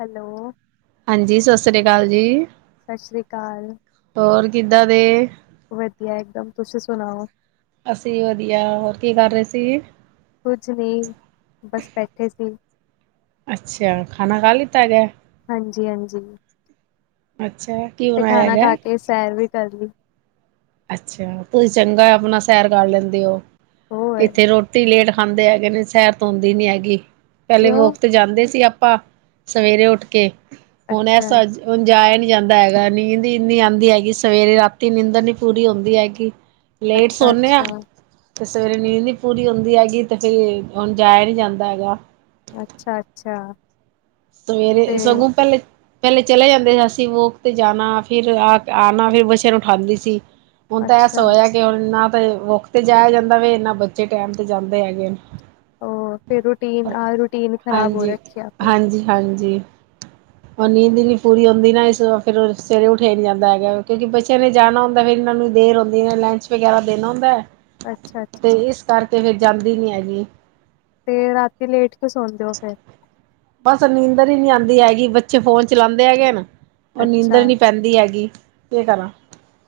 Hello. ਹਾਂਜੀ, ਸਤਿ ਸ੍ਰੀ ਅਕਾਲ ਜੀ। ਸਤਿ ਸ਼੍ਰੀ ਅਕਾਲ। ਹੋਰ ਕਿੱਦਾਂ ਦੇ, ਵਧੀਆ ਇੱਕਦਮ ਤੁਸੀਂ ਸੁਣਾਓ। ਅਸੀਂ ਵਧੀਆ ਹੋਰ ਕੀ ਕਰ ਰਹੇ ਸੀ? ਕੁੱਝ ਨਹੀਂ ਬਸ ਬੈਠੇ ਸੀ। ਅੱਛਾ ਖਾਣਾ ਖਾਹ ਲਿੱਤਾ ਹੈਗਾ। ਹਾਂਜੀ-ਹਾਂਜੀ। ਅੱਛਾ। ਕੀ ਤੇ ਬਣਾਇਆ ਖਾਣਾ ਗਿਆ ਖਾ ਕੇ ਸੈਰ ਵੀ ਕਰ ਲਈ, ਅੱਛਾ, ਤੁਸੀਂ ਚੰਗਾ ਆਪਣਾ ਸੈਰ ਕਰ ਲੈਂਦੇ ਹੋ, ਹੋਰ ਇੱਥੇ ਰੋਟੀ ਲੇਟ ਖਾਂਦੇ ਹੈਗੇ ਨੇ ਸੈਰ ਹੁੰਦੀ ਨੀ ਹੈਗੀ, ਪਹਿਲੇ ਕਿਉਂ ਵੋਕ ਤੇ ਜਾਂਦੇ ਸੀ ਆਪਾਂ ਸਵੇਰੇ ਉੱਠ ਕੇ, ਹੁਣ ਅੱਛਾ, ਐਜ ਹੁਣ ਜਾਇਆ ਨੀ ਜਾਂਦਾ ਹੈਗਾ ਨੀਂਦ ਇੰਨੀ ਆਂਦੀ ਹੈਗੀ ਸਵੇਰੇ ਰਾਤੀ ਨੀਂਦਰ ਨੀ, ਪੂਰੀ ਹੁੰਦੀ ਹੈਗੀ, ਲੇਟ ਸੌਨੇ ਆ। ਅੱਛਾ-ਅੱਛਾ, ਤੇ ਸਵੇਰੇ ਨੀਂਦ ਨੀ ਪੂਰੀ ਹੁੰਦੀ ਹੈਗੀ ਤੇ ਫਿਰ ਹੁਣ ਜਾਇਆ ਨਹੀਂ ਜਾਂਦਾ ਹੈਗਾ। ਅੱਛਾ-ਅੱਛਾ। ਸਵੇੇਰੇ ਤੇ ਸਗੋਂ ਪਹਿਲੇ, ਪਹਿਲੇ ਚਲੇ ਜਾਂਦੇ ਸੀ, ਅਸੀਂ ਵੋਕ ਤੇ ਜਾਣਾ ਫਿਰ ਆ ਕੇ ਆਣਾ ਫਿਰ ਬੱਚਿਆ ਨੂੰ ਉੱਠਾਦੀ ਸੀ। ਹੁਣ ਤਾਂ ਬਸ ਅੱਛਾ, ੲਿਹ ਕਿ ਹੁਣ ਨਾ ਤੇ ਵੋਕ ਤੇ ਜਾਇਆ ਜਾਂਦਾ ਵੇ ਨਾ ਬੱਚੇ ਟੈਮ ਤੇ ਜਾਂਦੇ ਹੈਗੇ ਨੇ। ਔਰ ਫਿਰ ਰੂਟੀਨ ਆਹ ਰੂਟੀਨ ਖ਼ਰਾਬ ਹੋ ਹਾਂਜੀ, ਰੱਖਿਆ ਫਿਰ। ਹਾਂਜੀ। ਹੁਣ ਨੀਂਦ ਹੀ ਨੀ ਪੂਰੀ ਹੁੰਦੀ ਨਾ ਇਸ ਫੇਰ ਸਵੇਰੇ ਉੱਠਿਆ ਨੀ ਜਾਂਦਾ ਹੈਗਾ ਕਿਉਂਕਿ ਬ ਚਲੋ ਜਾਣਾ ਹੁੰਦਾ ਫੇਰ ਇਹਨਾਂ ਨੂੰ ਦੇਰ ਹੋਦੀ ਲੰਚ ਵਗੈਰਾ ਦੇਣਾ ਹੁੰਦੈ। ਤੇ ਅੱਛਾ-ਅੱਛਾ ਇਸ ਕਰਕੇ ਫਿਰ ਜਾਂਦੀ ਨੀ ਹੈਗੀ। ਤੇ ਰਾਤੀ ਲੇਟ ਕਿਉਂ ਸੌਣਦੇ ਹੋ ਫੇਰ? ਬਸ ਨੀਂਦਰ ਹੀ ਨਹੀਂ ਆਉਂਦੀ ਹੈਗੀ ਬੱਚੇ ਫੋਨ ਚਲਾਉਂਦੇ ਹੈਗੇ ਹਨ। ਉਹ ਅੱਛਾ ਨੀਂਦਰ ਨੀ ਪੈਂਦੀ ਹੈਗੀ ਕਿ ਕਰਾਂ,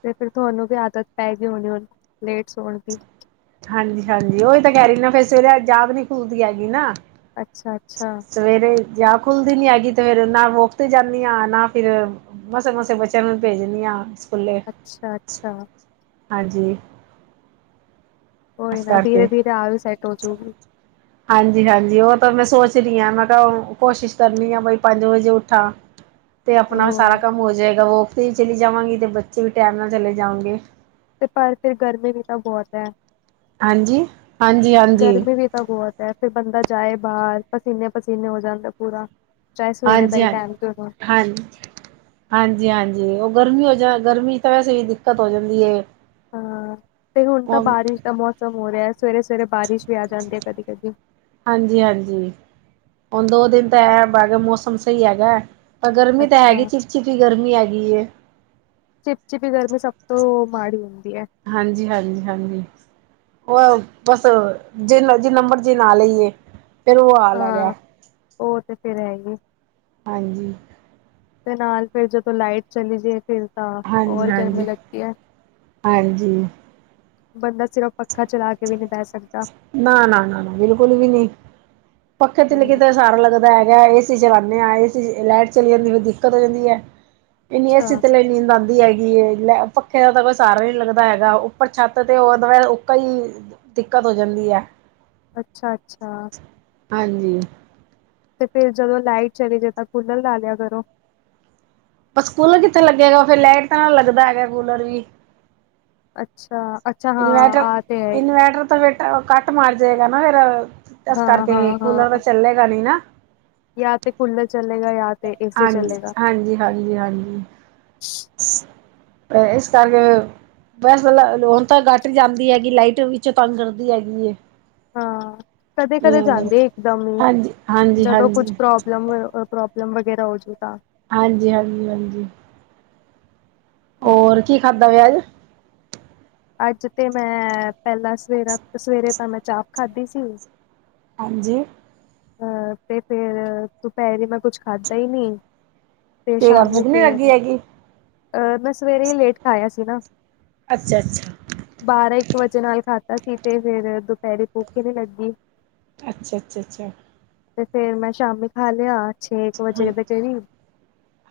ਤੇ ਫਿਰ ਤੁਹਾਨੂੰ ਵੀ ਆਦਤ ਪੈ ਗਈ ਹੋਣੀ ਹੁਣ ਲੇਟ ਸੌਣ ਦੀ, ਹਾਂਜੀ-ਹਾਂਜੀ, ਉਹੀ ਤਾਂ ਕਹਿ ਰਹੀ ਨਾ ਫੇਰ ਸਵੇਰੇ ਜਾਗ ਨੀ ਖੁੱਲਦੀ ਹੈਗੀ ਨਾ। ਅੱਛਾ-ਅੱਛਾ। ਸਵੇਰੇ ਜਾਗ ਖੁੱਲਦੀ ਨੀ ਹੈਗੀ ਤੇ ਫਿਰ ਨਾ ਵੋਕ ਤੇ ਜਾਂਦੀ ਹਾਂ ਨਾ ਫੇਰ, ਮਸੇ-ਮਸੇ ਬੱਚਿਆਂ ਨੂੰ ਭੇਜਦੀ ਹਾਂ ਸਕੂਲੇ, ਅੱਛਾ-ਅੱਛਾ ਹਾਂਜੀ। ਕੋਈ ਨਾ ਧੀਰੇ-ਧੀਰੇ ਆ ਵੀ ਸੈਟ ਹੋ ਜੁਗੀ। [inaudible] ਹਾਂਜੀ-ਹਾਂਜੀ, ਉਹ ਤਾਂ ਮੈਂ ਸੋਚ ਰਹੀ ਹਾਂ ਮੈਂ ਕਿਹਾ ਕੋਸ਼ਿਸ਼ ਕਰਨੀ ਆ ਬਈ ਪੰਜ ਵਜੇ ਉੱਠਾ। ਤੇ ਆਪਣਾ ਸਾਰਾ ਉਹ ਕੰਮ ਹੋ ਜਾਏਗਾ ਵੋਕ ਤੇ ਵੀ ਚੱਲੀ ਜਾਵਾਂਗੀ ਤੇ ਬੱਚੇ ਵੀ ਟਾਈਮ ਨਾਲ ਚਲੇ ਜਾਓਗੇ। ਤੇ ਪਰ ਫਿਰ ਗਰਮੀ ਵੀ ਤਾਂ ਬਹੁਤ ਹੈ। ਹਾਂਜੀ, ਹਾਂਜੀ-ਹਾਂਜੀ। ਤ ਬਹੁਤ ਹੈ ਫਿਰ ਬੰਦਾ ਜਾਏ ਬਾਹਰ ਪਸੀਨੇ-ਪਸੀਨੇ ਹੋ ਜਾਂਦੈ ਪੂਰਾ। ਚਾਹੇ ਸਵੇਰੇ ਦਾ ਹਾਂਜੀ, ਹੀ ਹਾਂ, ਟਾਈਮ ਕਿਉਂ ਨਾ ਹਾਂਜ ਹਾਂਜੀ-ਹਾਂਜੀ, ਉਹ ਗਰਮੀ ਹੋ ਜਾ ਗਰਮੀ ਚ ਤਾਂ ਵੈਸੇ ਵੀ ਦਿੱਕਤ ਹੋ ਜਾਂਦੀ ਏ‌। ਹਾਂ, ਤੇ ਹੁਣ ਤਾਂ ਬਾਰਿਸ਼ ਦਾ ਮੌਸਮ ਹੋ ਰਿਐ, ਸਵੇਰੇ-ਸਵੇਰੇ ਬਾਰਿਸ਼ ਵੀ ਆ ਜਾਂਦੀ ਐ, ਕਦੀ-ਕਦੀ। ਹਾਂਜੀ-ਹਾਂਜੀ, ਹੁਣ ਦੋ ਦਿਨ ਤਾਂ ਐ ਬਾਗੇ ਮੌਸਮ ਸਹੀ ਹੈਗੈ। ਪਰ ਗਰਮੀ ਤਾਂ ਹੈਗੀ, ਅੱਛਾ ਚਿਪਚਿਪੀ ਗਰਮੀ ਹੈਗੀ ਏ। ਚਿਪਚਿਪੀ ਗਰਮੀ ਸਭ ਤੋਂ ਮਾੜੀ ਹੁੰਦੀ ਐ। ਹਾਂਜੀ, ਹਾਂਜੀ, ਹਾਂਜੀ। ਉਹ ਬਸ ਜਿੰਨਾ-ਜਿੰਨਾ ਮਰਜੀ ਨਾ ਲਈਏ। ਫੇਰ ਉਹ ਆਲਗ ਐ, ਹਾਂ ਉਹ ਤੇ ਫਿਰ ਹੈ ਹੀ ਹਾਂਜੀ। ਤੇ ਨਾਲ ਫੇਰ ਜਦੋਂ ਲਾਈਟ ਚਲੀ ਜੇ। ਫਿਰ ਤਾਂ ਹਾਂਜੀ ਹੋਰ ਗਰਮੀ ਹਾਂਜੀ ਲਗਤੀ ਹੈ। ਹਾਂਜੀ ਬੰਦਾ ਸਿਰਫ ਪੱਖਾ ਚਲਾ ਕੇ ਵੀ ਨੀ ਬਹਿ ਸਕ ਨਾ-ਨਾ, ਨਾ-ਨਾ ਬਿਲਕੁਲ ਵੀ ਨੀ, ਪੱਖੇ ਤਿਲਕਿ ਹਮ ਤਰ ਡਰ ਲੱਗਦਾ ਹੈਗਾ, ਏਸੀ ਚਲਾਣੇ ਆ, ਏਸੀ 'ਚ ਏ ਲਾਈਟ ਚਲੀ ਜਾਂਦੀ ਫੇਰ ਦਿੱਕਤ ਹੋ ਜਾਂਦੀ ਐ। ਇੰਨੀ ਏਸੀ ਅੱਛਾ ਤੇ ਲਈ ਨੀਂਦ ਆਉਂਦੀ ਹੈਗੀ ਏ, ਲੈ ਪੱਖੇ ਦਾ, ਤਾਂ ਕੋਈ ਸਹਾਰਾ ਨੀ ਲੱਗਦਾ ਹੈਗਾ, ਉੱਪਰ ਛੱਤ ਤੇ ਓਹ ਦਵੈਰ ਉਕਾ ਈ ਬ ਦਿੱਕਤ ਹੋ ਜਾਂਦੀ ਐ। ਅੱਛਾ, ਅੱਛਾ। ਹਾਂਜੀ। ਤੇ ਫਿਰ ਜਦੋਂ ਲਾਈਟ ਚਲੀ ਜੇ, ਤਾਂ ਕੂਲਰ ਲਾ ਲਿਆ ਕਰੋ। ਬਸ ਕੂਲਰ ਕਿੱਥੇ ਲੱਗੇਗਾ, ਫਿਰ ਲਾਈਟ ਤਾਂ ਨਾਲ ਲੱਗਦਾ ਹੈਗਾ ਕੂਲਰ ਵੀ। ਅੱਛਾ, ਅੱਛਾ ਹਾਂ, ਆ ਤੇ ਹੈ ਈ ਏ। ਬੈਟਰ ਤਾਂ ਬੇਟਾ ਕੱਟ ਮਾਰ ਜਾਏਗਾ ਨਾ ਫੇਰ, ਤੇ ਐਸ ਹਾਂ, ਕਰਕੇ ਵੀ ਹਾਂ, ਕੂਲਰ ਤਾਂ ਹਾਂ ਚੱਲੇਗਾ ਨੀ ਨਾ। ਯਾ ਤੇ ਕੂਲਰ ਚਲੇਗਾ, ਯਾ ਤੇ ਏਸੀ ਚੱਲੇਗਾ। ਹਾਂਜ-ਹਾਂਜੀ, ਹਾਂਜੀ, ਹਾਂਜੀ। ਸ ਇਸ ਕਰਕੇ ਬਸ ਵਲਾ ਹਲੇ ਹੁਣ ਤਾਂ ਘੱਟ ਜਾਂਦੀ ਹੈਗੀ, ਲਾਈਟ ਵਿੱਚ ਤੰਗ ਕਰਦੀ ਹੈਗੀ ਏ। ਹਾਂ, ਕਦੇ- ਹੂੰ, ਕਦੇ ਜਾਂਦੀ ਇਕਦਮ, ਹਾਂਜੀ, ਹਾਂਜੀ, ਜਦੋਂ ਕੁੱਝ ਹਾਂਜੀ, ਪ੍ਰੋਬਲਮ ਪ੍ਰੋਬ ਮ ਵਗੈਰਾ ਹੋ ਜੋੂ ਤ ਹਾਂਜੀ- ਹਾਂਜੀ- ਹਾਂਜੀ ਹਾਂ, ਹੋਰ, ਕੀ ਖਾਧਾ ਫਿਰ ਅੱਜ ਅੱਜ ਤੇ ਮੈਂ, ਪਹਿਲਾਂ ਸਵੇਰ, ਸਵੇਰੇ ਤਾਂ ਮੈਂ ਚਾਪ ਖਾਧੀ ਸੀ ਹਾਂਜੀ ਅਹ, ਤੇ ਫੇਰ, ਦੁਪਹਿਰੀ ਮੈਂ ਕੁੱਛ ਖਾਧਾ ਹੀ ਨੀ ਤੇ ਤੇਰਾ ਸ਼ਾਮੀ ਭੁੱਖ ਨੀ ਫਿਰ, ਲੱਗੀ ਹੈਗੀ? ਅਹ ਮੈਂ ਸਵੇਰੇ ਹੀ ਲੇਟ ਖਾਇਆ ਸੀ ਨਾ ਅੱਛਾ, ਅੱਛਾ। ਬਾਰਾਂ ਇੱਕ ਵਜੇ ਨਾਲ ਖਾਧਾ ਸੀ ਤੇ ਫੇਰ, ਦੁਪਹਿਰੇ ਭੁੱਖ ਈ ਨੀ ਲੱਗੀ। ਅੱਛਾ, ਅੱਛਾ, ਅੱਛਾ। ਤੇ ਫੇਰ ਮੈਂ ਸ਼ਾਮੀ ਖਾ ਲਿਆ, ਛੇ ਹਾਂ ਵਜੇ ਦੇ ਕਰੀਬ।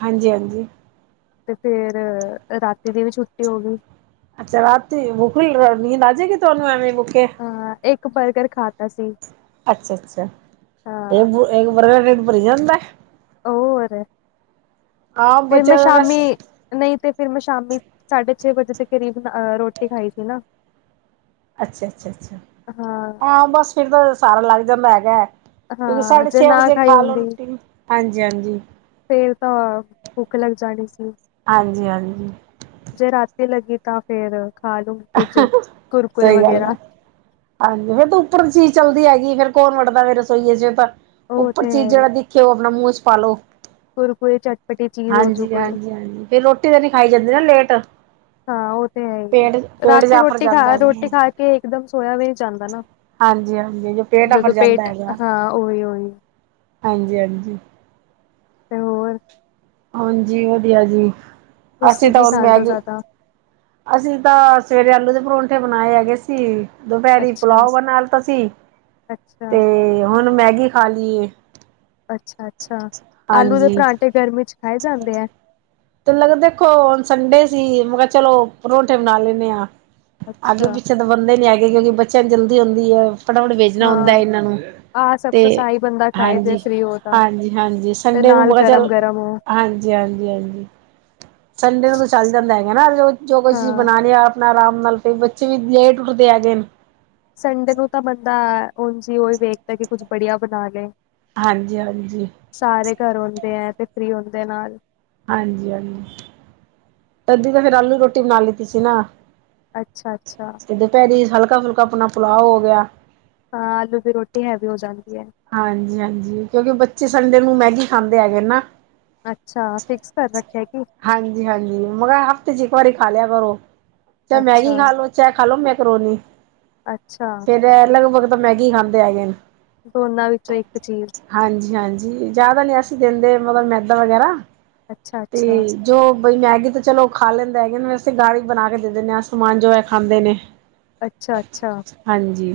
ਹਾਂਜੀ ਹਾਂਜੀ। ਤੇ ਫੇਰ, ਰਾਤੀ ਦੀ ਵੀ ਛੁੱਟੀ ਹੋ ਗਈ। ਅੱਛਾ ਰਾਤੀ, ਬੁਖ ਰੀਲ ਨੀਂਦ ਆ ਜਾਏਗੀ, ਤੁਹਾਨੂੰ ਐਵੇਂ ਭੁੱਖੇ। ਹਾਂ, ਇੱਕ ਬਰਗਰ ਖਾਦਾ ਸੀ। ਅੱਛਾ -ਅੱਛਾ, ਏਕ ਹਾਂ ਬੁਰ ਏਕ ਬਰਗਰ ਟਿਡ ਭਰ ਜਾਂਦਾ? ਹੋਰ ਆਪ ਫੇਰ ਮੈਂ ਬਚਿਆਂ ਦਾ ਸ਼ਾਮੀ ਵੈਸ ਨਹੀਂ ਤੇ ਫਿਰ ਮੈਂ ਸ਼ਾਮੀ, ਸਾਢੇ ਛੇ ਵਜੇ ਦੇ ਕਰੀਬ ਅ ਰੋਟੀ ਖਾਈ ਸੀ ਨਾ। ਅੱਛਾ, ਅੱਛਾ, ਅੱਛਾ, ਹਾਂ ਬਸ ਫਿਰ, ਸਾਰਾ ਲੱਗ ਜਾਂਦਾ ਹੈਗਾ। ਕਿਉਂਕਿ ਹਾਂ ਸਾਡੇ ਜੇ ਛੇ ਨਾ ਵਜੇ ਖਾਈ ਖਾ ਲਓ ਹੁੰਦੀ ਰੋਟੀ। ਹਾਂਜੀ, ਹਾਂਜੀ। ਫੇਰ ਤਾਂ ਭੁੱਖ ਲੱਗ ਜਾਣੀ ਸੀ। ਹਾਂਜੀ ਹਾਂਜੀ, ਜੇ ਰਾਤੀ ਲੱਗੀ ਤਾਂ ਫੇਰ, ਖਾ ਲਵੋ ਕੁੱਝ, ਕੁਰਕੁਰੇ ਸਹੀ ਗੱਲ ਵਗੈਰਾ। ਹੈ। ਹਾਂਜੀ, ਫਿਰ ਤੇ ਉੱਪਰ ਚੀਜ਼ ਚੱਲਦੀ ਹੈਗੀ ਏ, ਫਿਰ ਕੌਣ ਵੱਡਦਾ ਵੇ ਰਸੋਈ ਏਹ ਤਾਂ ਉਹ ਉੱਪਰ ਤੇ ਚੀਜ਼ ਹੈ ਹੀ ਜਿਹੜਾ ਦੇਖੇ, ਉਹ ਆਪਣਾ ਮੂੰਹ 'ਚ ਪਾਲੋ ਕੁਰਕੁਰੇ, ਚਟਪਟੀ ਚੀਜ਼ ਹੋਜੂ ਕੋਈ ਫਿਰ ਰੋਟੀ ਤਾਂ ਨੀ ਖਾਈ ਜਾਂਦੀ ਨਾ ਲੇਟ ਹਾਂ ਉਹ ਤੇ ਹੈ ਹੀ ਪੇਟ ਏ, ਪੇਟ ਰਾਤੀ ਜਾਫਰ ਰੋਟੀ ਖਾ ਜਾਂਦਾ ਹੈਗਾ ਰੋਟੀ ਖਾ ਕੇ ਇੱਕਦਮ ਸੋਇਆ ਵੀ ਜਾਂਦਾ ਨਾ ਹਾਂਜੀ- ਹਾਂਜੀ ਪੇਟ ਅਫਰ ਜਦੋਂ ਜਾਂਦਾ ਪੇਟ ਹੈਗਾ, ਹਾਂ ਉਹੀ ਉਹੀ ਹਾਂਜੀ -ਹਾਂਜੀ ਤੇ ਹੋਰ ਹਾਂਜੀ ਵਧੀਆ ਜੀ, ਅਸੀਂ ਤੁਸੀਂ ਤਾਂ ਕੀ ਹੁਣ ਖਾਂਦੇ ਹੋ ਮੈਂਗ ਜ਼ਿਆਦਾ ਅਸੀਂ ਤਾਂ, ਸਵੇਰੇ ਆਲੂ ਦੇ ਪਰੋਂਠੇ ਬਣਾਏ ਹੈਗੇ ਸੀ ਦੁਪਹਿਰੀ ਅੱਛਾ ਪੁੁਲਾਓ ਬਣਾ ਲਿਤਾ ਸੀ, ਤੇ ਅੱਛਾ ਹੁਣ ਮੈਗੀ ਖਾ ਲਈਏ ਅੱਛਾ -ਅੱਛਾ, ਆਲੂ ਦੇ ਹਾਂਜੀ ਪਰਾਂਠੇ ਗਰਮੀ 'ਚ ਖਾਏ ਜਾਂਦੇ ਆ ਤੇ ਲੱਗ ਦੇਖੋ, ਹੁਣ ਸੰਡੇ ਸੀ ਮੈਂ ਕਿਹਾ ਚਲੋ ਪਰੋਂਠੇ ਬਣਾ ਲੈਂਦੇ ਹਾਂ, ਅੱਗੇ ਅੱਛਾ -ਪਿੱਛੇ ਬਣਦੇ ਨੀ ਹੈਗੇ ਕਿਉਂਕਿ ਬੱਚਿਆਂ ਨੂੰ ਜਲਦੀ ਹੁੰਦੀ ਐ, ਫਟਾਫਟ ਵੇਚਣਾ ਹੁੰਦਾ ਹਾਂ ਇਹਨਾਂ ਨੂੰ। ਆਹ ਸਭ ਤੇ ਤੋਂ ਤਾਂ ਹੀ ਬੰਦਾ ਖਾਏ ਜੇ ਫ੍ਰਰੀ ਹੋ ਤਾਂ ਹਾਂਜੀ-ਹਾਂਜੀ-ਹਾਂਜੀ, ਤੇ ਸੰਡੇ ਨੂੰ ਨਾਲ ਮੈਂ ਕਿਹਾ ਗਰਮ ਚੱਲ ਗਰਮ ਹੋ ਹਾਂਜੀ ਜੀ ਹਾਂਜੀ-ਹਾਂਜੀ, ਸੰਡੇ ਨੂੰ ਤਾਂ ਚੱਲ ਜਾਂਦਾ ਹੈਗਾ ਨਾ, ਜੋ ਕੋਈ ਚੀਜ਼ ਹਾਂ ਬਣਾ ਲਿਆ ਆਪ ਆਰਾਮ ਨਾਲ, ਤੇ ਬੱਚੇ ਵੀ ਲੇਟ ਉੱਠਦੇ ਹੈਗੇ ਨੇ। ਸੰਡੇ ਨੂੰ ਤਾਂ ਬੰਦਾ ਉਂਜ ਈ ਉਹੀ ਵੇਖਦਾ, ਕਿ ਕੁੱਝ ਬੜੀਆ ਬਣਾ ਲੇ। ਹਾਂਜੀ-ਹਾਂਜੀ। ਸਾਰੇ ਘਰ ਹੁੰਦੇ ਐ, ਤੇ ਫਰੀ ਹੁੰਦੇ ਆ ਨਾਲ। ਹਾਂਜੀ-ਹਾਂਜੀ। ਅੱਧੀ ਤਾਂ ਫੇਰ ਆਲੂ ਰੋਟੀ ਬਣਾ ਲਿੱਤੀ ਸੀ ਨਾ। ਅੱਛਾ-ਅੱਛਾ। ਪੈਰੀ ਹਲਕਾ ਫੁਲਕਾ ਆਪਣਾ ਪੁੁਲਾਹ ਹੋ ਗਿਆ। ਹਾਂ, ਆਲੂ ਦੀ ਰੋਟੀ ਹੈਵੀ ਹੋ ਜਾਂਦੀ ਐ। ਹਾਂਜੀ-ਹਾਂਜੀ, ਕਿਉਂਕਿ ਬੱਚੇ ਸੰਡੇ ਨੂੰ ਮੈਗੀ ਖਾਂਦੇ ਹੈਗੇ ਨਾ। ਅੱਛਾ, ਫਿਕਸ ਕਰ ਰੱਖਿਆ ਕੀ। ਹਾਂਜੀ-ਹਾਂਜੀ, ਮਗਰ ਹਫ਼ਤੇ ਚ ਇੱਕ ਵਾਰੀ ਖਾ ਲਿਆ ਕਰੋ, ਚਾਹੇ ਅੱਛਾ, ਮੈਗੀ ਖਾ ਲੋ ਚਾਹੇ ਖਾ ਲੋ ਮੈਕਰੋਨੀ। ਅੱਛਾ। ਖੈਰ ਲਗਭਗ ਤਾਂ ਮੈਗੀ ਖਾਂਦੇ ਹੈਗੇ ਨੇ। ਦੋਨਾਂ ਵਿੱਚੋਂ ਇੱਕ ਚੀਜ਼। ਹਾਂਜੀ-ਹਾਂਜੀ, ਜ਼ਿਆਦਾ ਨੀ ਅਸੀਂ ਦਿੰਦੇ ਮਤਲਬ ਮੈਦਾ ਵਗੈਰਾ, ਅੱਛਾ, ਅੱਛਾ, ਤੇ ਜੋ ਬਈ ਮੈਗੀ ਤਾਂ ਚਲੋਂ ਖਾ ਲੈਂਦੇ ਹੈਗੇ ਨੇ, ਵੈਸੇ ਘਰ ਹੀ ਬਣਾ ਕੇ ਦੇ ਦਿੰਦੇ ਐ ਆ ਸਮਾਨ, ਜੋ ਐਹ ਖਾਂਦੇ ਨੇ। ਅੱਛਾ, ਅੱਛਾ। ਹਾਂਜੀ,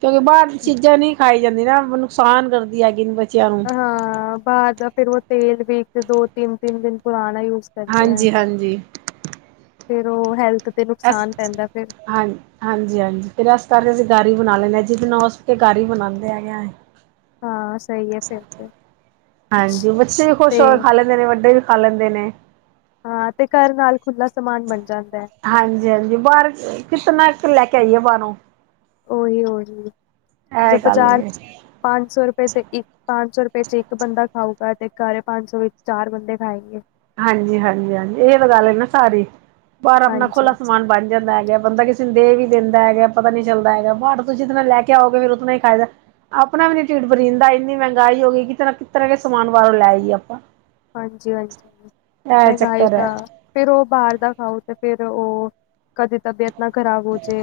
ਕਿਉਂਕਿ ਬਾਹਰ ਦੀ ਚੀਜ਼ਾਂ ਨਈ ਖਾਈ ਜਾਂਦੀ ਨਾ, ਨੁਕਸਾਨ ਕਰਦੀ ਹੈਗੀ ਨੇ ਬੱਚਿਆਂ ਨੂੰ। ਹਾਂ, ਬਾਹਰ ਦਾ ਫੇਰ ਉਹ ਤੇਲ ਵੀ ਇਕ, ਦੋ ਤਿੰਨ-ਤਿੰਨ ਦਿਨ ਪੁਰਾਣਾ ਯੂਜ ਕਰਦੇ ਐ, ਹਾਂਜੀ-ਹਾਂਜੀ ਫੇਰ ਉਹ ਹੈਲਥ ਤੇ ਨੁਕਸਾਨ ਪੈਂਦਾ ਫੇਰ। ਹਾਂਜੀ-ਹਾਂਜੀ, ਫਿਰ ਇਸ ਕਰਕੇ ਅਸੀਂ ਗਰ ਈ ਬਣਾ ਲੈਂਦੇ ਆਂ ਜਿਤਨਾ ਹੋ ਕੇ ਸਕੇ ਗਰ ਈ ਬਣਾਂਦੇ ਹੈਗੇ ਆਂ। ਹਾਂ ਸਹੀ ਹੈ ਫਿਰ ਤੇ ਹਾਂਜੀ ਬੱਚੇ ਵੀ ਖੁਸ਼ ਤੇ ਹੋ ਕੇ ਖਾ ਲੈਂਦੇ ਨੇ, ਵੱਡੇ ਵੀ ਖਾ ਲੈਂਦੇ ਨੇ। ਹਾਂ, ਤੇ ਘਰ ਨਾਲ ਖੁੱਲਾ ਸਮਾਨ ਬਣ ਜਾਂਦਾ। ਹੈ ਹਾਂਜੀ-ਹਾਂਜੀ, ਬਾਹਰ ਕਿਤਨਾ ਕ ਲੈ ਕੇ ਆਈਏ ਬਾਹਰੋਂ। ਓਹੀ-ਓਹੀ ਜੇ ਇਹ ਗੱਲ ਬਾਜ਼ਾਰ ਏ ਪੰਜ ਸੌ ਰੁਪਏ ਤੇ ਇੱਕ ਪੰਜ ਸੌ ਰੁਪਏ ਚ ਇੱਕ ਬੰਦਾ ਖਾਊਗਾ, ਤੇ ਘਰੇ ਪੰਜ ਸੌ ਵਿੱਚ ਚਾਰ ਬੰਦੇ ਖਾਏਗੇਂ। ਹਾਂਜੀ-ਹਾਂਜੀ-ਹਾਂਜੀ ਇਹ ਵਾਲੀ ਗੱਲ ਏ ਨਾ ਸਾਰੀ, ਬਾਹਰ ਆਪਣਾ ਹਾਂਜੀ ਖੁੱਲਾ ਸਮਾਨ ਬਣ ਜਾਂਦਾ ਹੈਗਾ, ਬੰਦਾ ਕਿਸੇ ਨੂੰ ਦੇ ਵੀ ਦਿੰਦਾ ਹੈਗਾ ਪਤਾ ਨੀ ਚੱਲਦਾ ਹੈਗਾ, ਬਾਹਰੋਂ ਤੁਸੀਂ ਜਿਤਨਾ ਲੈ ਕੇ ਆਓਗੇ ਫਿਰ ਉਤਨਾ ਹੀ ਖਾਈਦਾ। ਆਪਣਾ ਵੀ ਨੀ ਢੀਡ ਭਰੀਂਦਾ, ਇੰਨੀ ਮਹਿੰਗਾਈ ਹੋ ਗਈ ਕਿ ਕਿਤਰ੍ਹਾਂ-ਕਿਤਰ੍ਹਾਂ ਸਮਾਨ ਬਾਹਰੋਂ ਲੈ ਆਈਏ ਆਪਾਂ। ਹਾਂਜੀ-ਹਾਂਜੀ, ਇਹ ਮਹਿੰਗਾਈ ਚੱਕਰ ਤਾਂ ਹੈ ਫਿਰ ਉਹ ਬਾਹਰ ਦਾ ਖਾਓ, ਤੇ ਫਿਰ ਉਹ ਕਦੇ ਤਬੀਅਤ ਨਾ ਖ਼ਰਾਬ ਹੋ ਜੇ।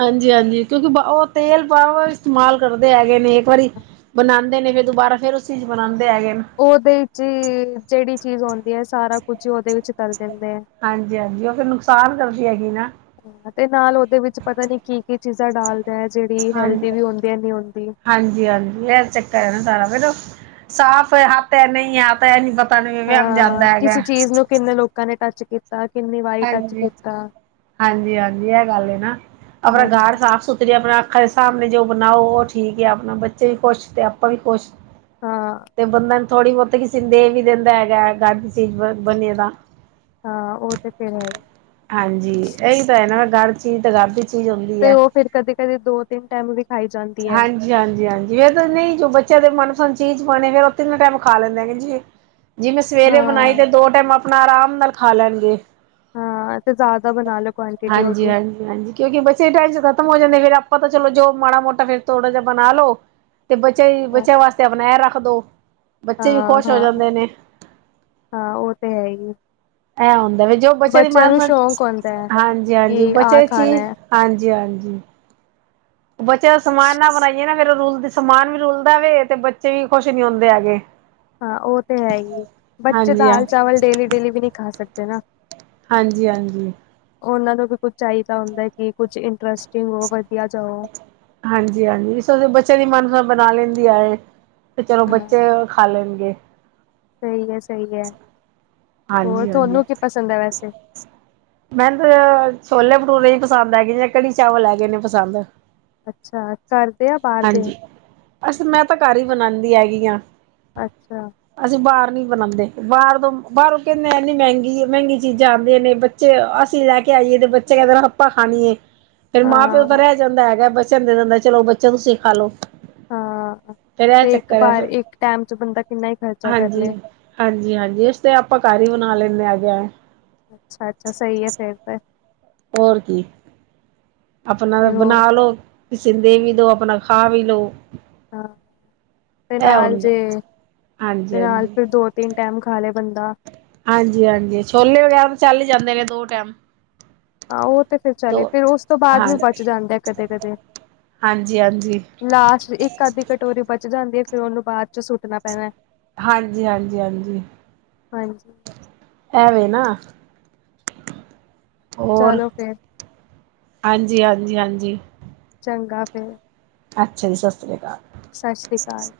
ਹਾਂਜੀ-ਹਾਂਜੀ ਕਿਉਂਕਿ ਉਹ ਤੇਲ ਬ ਇਸਤੇਮਾਲ ਕਰਦੇ ਹੈਗੇ ਨੇ, ਇੱਕ ਵਾਰੀ ਬਣਾਂਦੇ ਨੇ, ਫਿਰ ਦੁਬਾਰਾ ਫੇਰ ਉਸੀ ਚ ਬਣਾਂਦੇ ਹੈਗੇ ਨੇ। ਉਹਦੇ ਚ ਜਿਹੜੀ ਚੀਜ਼ ਆਉਂਦੀ ਐ, ਸਾਰਾ ਕੁਝ ਉਹਦੇ ਵਿੱਚ ਈ ਤਲ ਦਿੰਦੇ ਐ। ਹਾਂਜੀ-ਹਾਂਜੀ, ਉਹ ਫਿਰ ਨੁਕਸਾਨ ਕਰਦੀ ਹੈਗੀ ਨਾ। ਤੇ ਨਾਲ ਉਹਦੇ ਵਿੱਚ ਪਤਾ ਨੀ ਕੀ-ਕੀ ਚੀਜ਼ਾਂ ਡਾਲਦਾ ਐ, ਜਿਹੜੀ ਹਾਂਜੀ ਹੈਲਦੀ ਵੀ ਹੁੰਦੀ ਐ ਨਹੀਂ ਹੁੰਦੀ। ਹਾਂਜੀ-ਹਾਂਜੀ, ਇਹ ਚੱਕਰ ਐ ਨਾ ਸਾਰਾ, ਵੇਖੋ ਸਾਫ਼ ਹੱਥ ਹੈ ਨਈ ਐ, ਇਹ ਨੀ ਨੀ ਵਹਿਮ ਹਾਂ, ਜਾਂਦਾ ਹੈਗਾ ਕਿਸੇ ਚੀਜ਼ ਨੂੰ ਕਿੰਨੇ ਲੋਕਾਂ ਨੇ ਟੱਚ ਕੀਤਾ, ਕਿੰਨੀ ਵਾਰੀ ਟੱਚ ਕੀਤਾ। ਹਾਂਜੀ-ਹਾਂਜੀ-ਹਾਂਜੀ, ਇਹ ਗੱਲ ਐ ਨਾ, ਆਪਣਾ ਘਰ ਹਾਂਜੀ ਸਾਫ਼ ਸੁਥਰੀ ਆਪਣਾ ਅੱਖਾਂ ਦੇ ਸਾਮਣੇ ਜੋ ਬਣਾਓ ਉਹ ਠੀਕ ਐ, ਆਪਣਾ ਬੱਚੇ ਵੀ ਖੁਸ਼ ਤੇ ਆਪਾਂ ਵੀ ਖੁਸ਼। ਹਾਂ ਤੇ ਬੰਦਾ ਨੂੰ ਥੋੜ੍ਹੀ ਬਹੁਤੀ ਕਿਸੀ ਨੂੰ ਦੇ ਵੀ ਦਿੰਦਾ ਹੈਗਾ, ਗਰ ਦੀ ਚੀਜ਼ ਬਣੀ ਐ ਤਾਂ। ਹਾਂ, ਉਹ ਤੇ ਫੇਰ ਹੈ ਈ। ਹਾਂਜੀ, ਇਹੀ ਤਾਂ ਹੈ ਨਾ, ਗਰ ਚੀਜ਼ ਗਰ ਦੀ ਚੀਜ਼ ਹੁੰਦੀ ਤੇ ਐ। ਉਹ ਫੇਰ ਕਦੇ-ਕਦੇ ਦੋ ਤਿੰਨ ਟਾਈਮ ਵੀ ਖਾਈ ਜਾਂਦੀ ਹੈ ਹਾਂਜ ਜੀ ਹਾਂਜੀ ਇਹ ਤਾਂ ਨਹੀਂ ਜੋ ਬੱਚਿਆਂ ਦੇ ਮਨਪਸੰਦ ਚੀਜ਼ ਬਣੇ ਫੇਰ, ਉਹ ਤਿੰਨ ਟਾਈਮ ਖਾ ਲੈਂਦਾ ਜੀ। ਜਿਵੇੈਂ ਸਵੇਰੇ ਬਣਾਈ ਹਾਂ। ਤੇ ਦੋ ਟਾਈਮ ਆਪਣਾ ਆਰਾਮ ਨਾਲ ਖਾ ਲੈਣਗੇ। ਹਾ ਤੇ ਜ਼ਿਆਦਾ ਬਣਾ ਲੋ ਕੁਆਂਟਿਟੀ ਹਾਂਜੀ ਉਹਦੀ। ਹਾਂਜੀ ਹਾਂਜੀ ਕਿਉਂਕਿ ਬੱਚੇ ਦੇ ਟੈਨਸ਼ਨ 'ਚ ਖਤਮ ਹੋ ਜਾਂਦੇ, ਫੇਰ ਆਪਾਂ ਤਾਂ ਚਲੋਂ ਜੋ ਮਾੜਾ ਮੋਟਾ ਫੇਰ ਥੋੜ੍ਹਾ ਜਿਹਾ ਬਣਾ ਲੋ। ਤੇ ਬੱਚੇ ਵੀ ਹਾਂ ਬੱਚਿਆਂ ਵਾਸਤੇ ਆਪਣਾ ਏ ਰੱਖ ਦੋ, ਬੱਚੇ ਵੀ ਖੁਸ਼ ਹੋ ਹਾਂ। ਜਾਂਦੇ ਨੇ। ਹਾਂ ਉਹ ਤੇ ਹੈ ਹੀ ਐ। ਐ ਹੁੰਦਾ ਵੇ, ਜੋ ਬੱਚਿਆਂ ਦੀ ਮਨ ਸ਼ੌਕ ਪਸੰਦ ਹੁੰਦਾ ਹੈ ਹਾਂਜੀ ਹਾਂਜੀ ਕਿ ਬੱਚੇ ਆਹ ਦੀ ਖਾਣਾ ਚੀਜ਼ ਹੈ ਹਾਂਜੀ ਹਾਂਜੀ। ਬੱਚਿਆਂ ਦਾ ਸਮਾਨ ਨਾ ਬਣਾਈਏ ਨਾ, ਫੇਰ ਰੁਲਦਾ ਸਮਾਨ ਵੀ ਰੁਲਦਾ ਵੇ ਤੇ ਬੱਚੇ ਵੀ ਖੁਸ਼ ਨੀ ਹੁੰਦੇ ਹੈਗੇ। ਹਾਂ ਉਹ ਤੇ ਹੈ ਹੀ ਐ, ਬੱਚੇ ਹਾਂਜੀ ਹਾਂ, ਦਾਲ ਚਾਵਲ ਡੇਲੀ ਡੇਲੀ ਵੀ ਨਹੀਂ ਖਾ ਸਕਦੇ ਨਾ। ਹਾਂਜੀ ਹਾਂਜੀ। ਉਹਨਾਂ ਨੂੰ ਵੀ ਕੁਛ ਚਾਹੀਦਾ ਹੁੰਦਾ ਐ, ਕਿ ਕੁਛ ਇੰਟਰਸਟਿੰਗ ਹੋ ਵਧੀਆ ਜਾ ਓ। ਹਾਂਜੀ ਹਾਂਜੀ, ਇਸ ਵਾਸਤੇ ਬੱਚਿਆਂ ਦੀ ਮਨ ਬਣਾ ਲੈਂਦੀ ਆ। ਤੇ ਚਲੋਂ ਹਾਂ ਬੱਚੇ ਖਾ ਲੈਣਗੇ। ਸਹੀ ਐ ਸਹੀ ਐ, ਹੋਰ ਹਾਂਜੀ ਹਾਂਜੀ ਤੁਹਾਨੂੰ ਕੀ ਪਸੰਦ ਐ ਵੈਸੇ? ਮੈਨੂੰ ਤੇ ਛੋਲੇ ਭਟੂਰੇ ਹੀ ਪਸੰਦ ਹੈਗੀ ਜੇ ਕੜੀ ਚਾਵਲ ਹੈਗੇ ਨੇ ਪਸੰਦ। ਅੱਛਾ, ਘਰ ਦੇ ਜ ਬਾਹਰ ਦੇ। ਅਸੀ ਮੈਂ ਤਾਂ ਘਰ ਹੀ ਬਣਾਉਂਦੀ ਹੈਗੀ ਆ। ਅੱਛਾ। ਅਸੀਂ ਬਾਹਰ ਨੀ ਬਣਾਉਂਦੇ, ਬਾਹਰ ਤੋਂ ਬਾਹਰੋਂ ਕਹਿੰਦੇ ਆਨੀ ਮਹਿੰਗੀ- ਮਹਿੰਗੀ ਚੀਜ਼ਾਂ ਆਉਂਦੀਆਂ ਨੇ, ਅਸੀਂ ਲੈ ਕੇ ਆਈਏ ਤੇ ਬੱਚੇ ਕਦੇ ਅਪਾ ਖਾਣੀਏ। ਫੇਿਰ ਮਾਂ ਪਿਓ ਤਾਂ ਹਾਂ ਰਹਿ ਜਾਂਦਾ ਹੈਗਾ ਬਚਿਆ ਦੇ ਦਿੰਦਾ, ਚਲੋ ਬੱਚਿੳ ਤੁਸੀ ਖਾ ਲੋ। ਹਾਂ ਤੇ ਇੱਕ ਬਾਰ ਇੱਕ ਟੈਮ ਚ ਬੰਦਾ ਕਿੰਨਾ ਹੀ ਖਰਚਾ ਕਰ ਹਾਂਜੀ ਲਏ। ਹਾਂਜੀ ਹਾਂਜੀ, ਇਸ ਤੇ ਆਪਾਂ ਘਰ ਹੀ ਬਣਾ ਲੈਂਦੇ ਹੈਗੇ। ਅੱਛਾ ਅੱਛਾ, ਸਹੀ ਐ ਫੇਰ ਤੇ। ਹੋਰ ਕੀ ਆਪਣਾ ਤੇ ਬਣਾ ਹੋਰ ਲਓ, ਕਿਸੇ ਦੇ ਵੀ ਦੋ ਆਪਣਾ ਖਾ ਵੀ ਲਓ। ਹਾਂ, ਤੇ ਇਹ ਨਾਲ ਹੁੰਦਾ ਜੇ ਤੇ ਹਾਂਜੀ ਨਾਲ ਹਾਂਜੀ ਫਿਰ ਦੋ ਤਿੰਨ ਟਾਈਮ ਖਾ ਲੇ ਬੰਦਾ। ਹਾਂਜੀ ਹਾਂਜੀ, ਛੋਲੇ ਵਗੈਰਾ ਤਾਂ ਚੱਲ ਹੀ ਜਾਂਦੇ ਨੇ ਦੋ ਟਾਈਮ। ਹਾਂ ਉਹ ਤੇ ਫਿਰ ਚੱਲੇ, ਦੋ ਫਿਰ ਉਸ ਤੋਂ ਬਾਅਦ ਹਾਂ ਵੀ ਬਚ ਜਾਂਦਾ ਕਦੇ ਕਦੇ। ਹਾਂਜੀ ਹਾਂਜੀ ਲਾਸਟ ਇੱਕ ਅੱਧੀ ਕਟੋਰੀ ਬਚ ਜਾਂਦੀ ਐ, ਫ਼ਿਰ ਉਹਨੂੰ ਬਾਅਦ ਚ ਸੁੱਟਣਾ ਪੈਣਾ। ਹਾਂਜੀ ਹਾਂਜੀ ਹਾਂਜੀ। ਹਾਂਜੀ। ਐਵੇ ਨਾ। ਹੋਰ, ਚਲੋ ਫਿਰ ਹਾਂਜੀ ਹਾਂਜੀ ਹਾਂਜੀ। ਚੰਗਾ ਫੇਰ ਅੱਛਾ ਜੀ, ਸਤਿ ਸ੍ਰੀ ਅਕਾਲ। ਸਤਿ ਸ਼੍ਰੀ ਅਕਾਲ।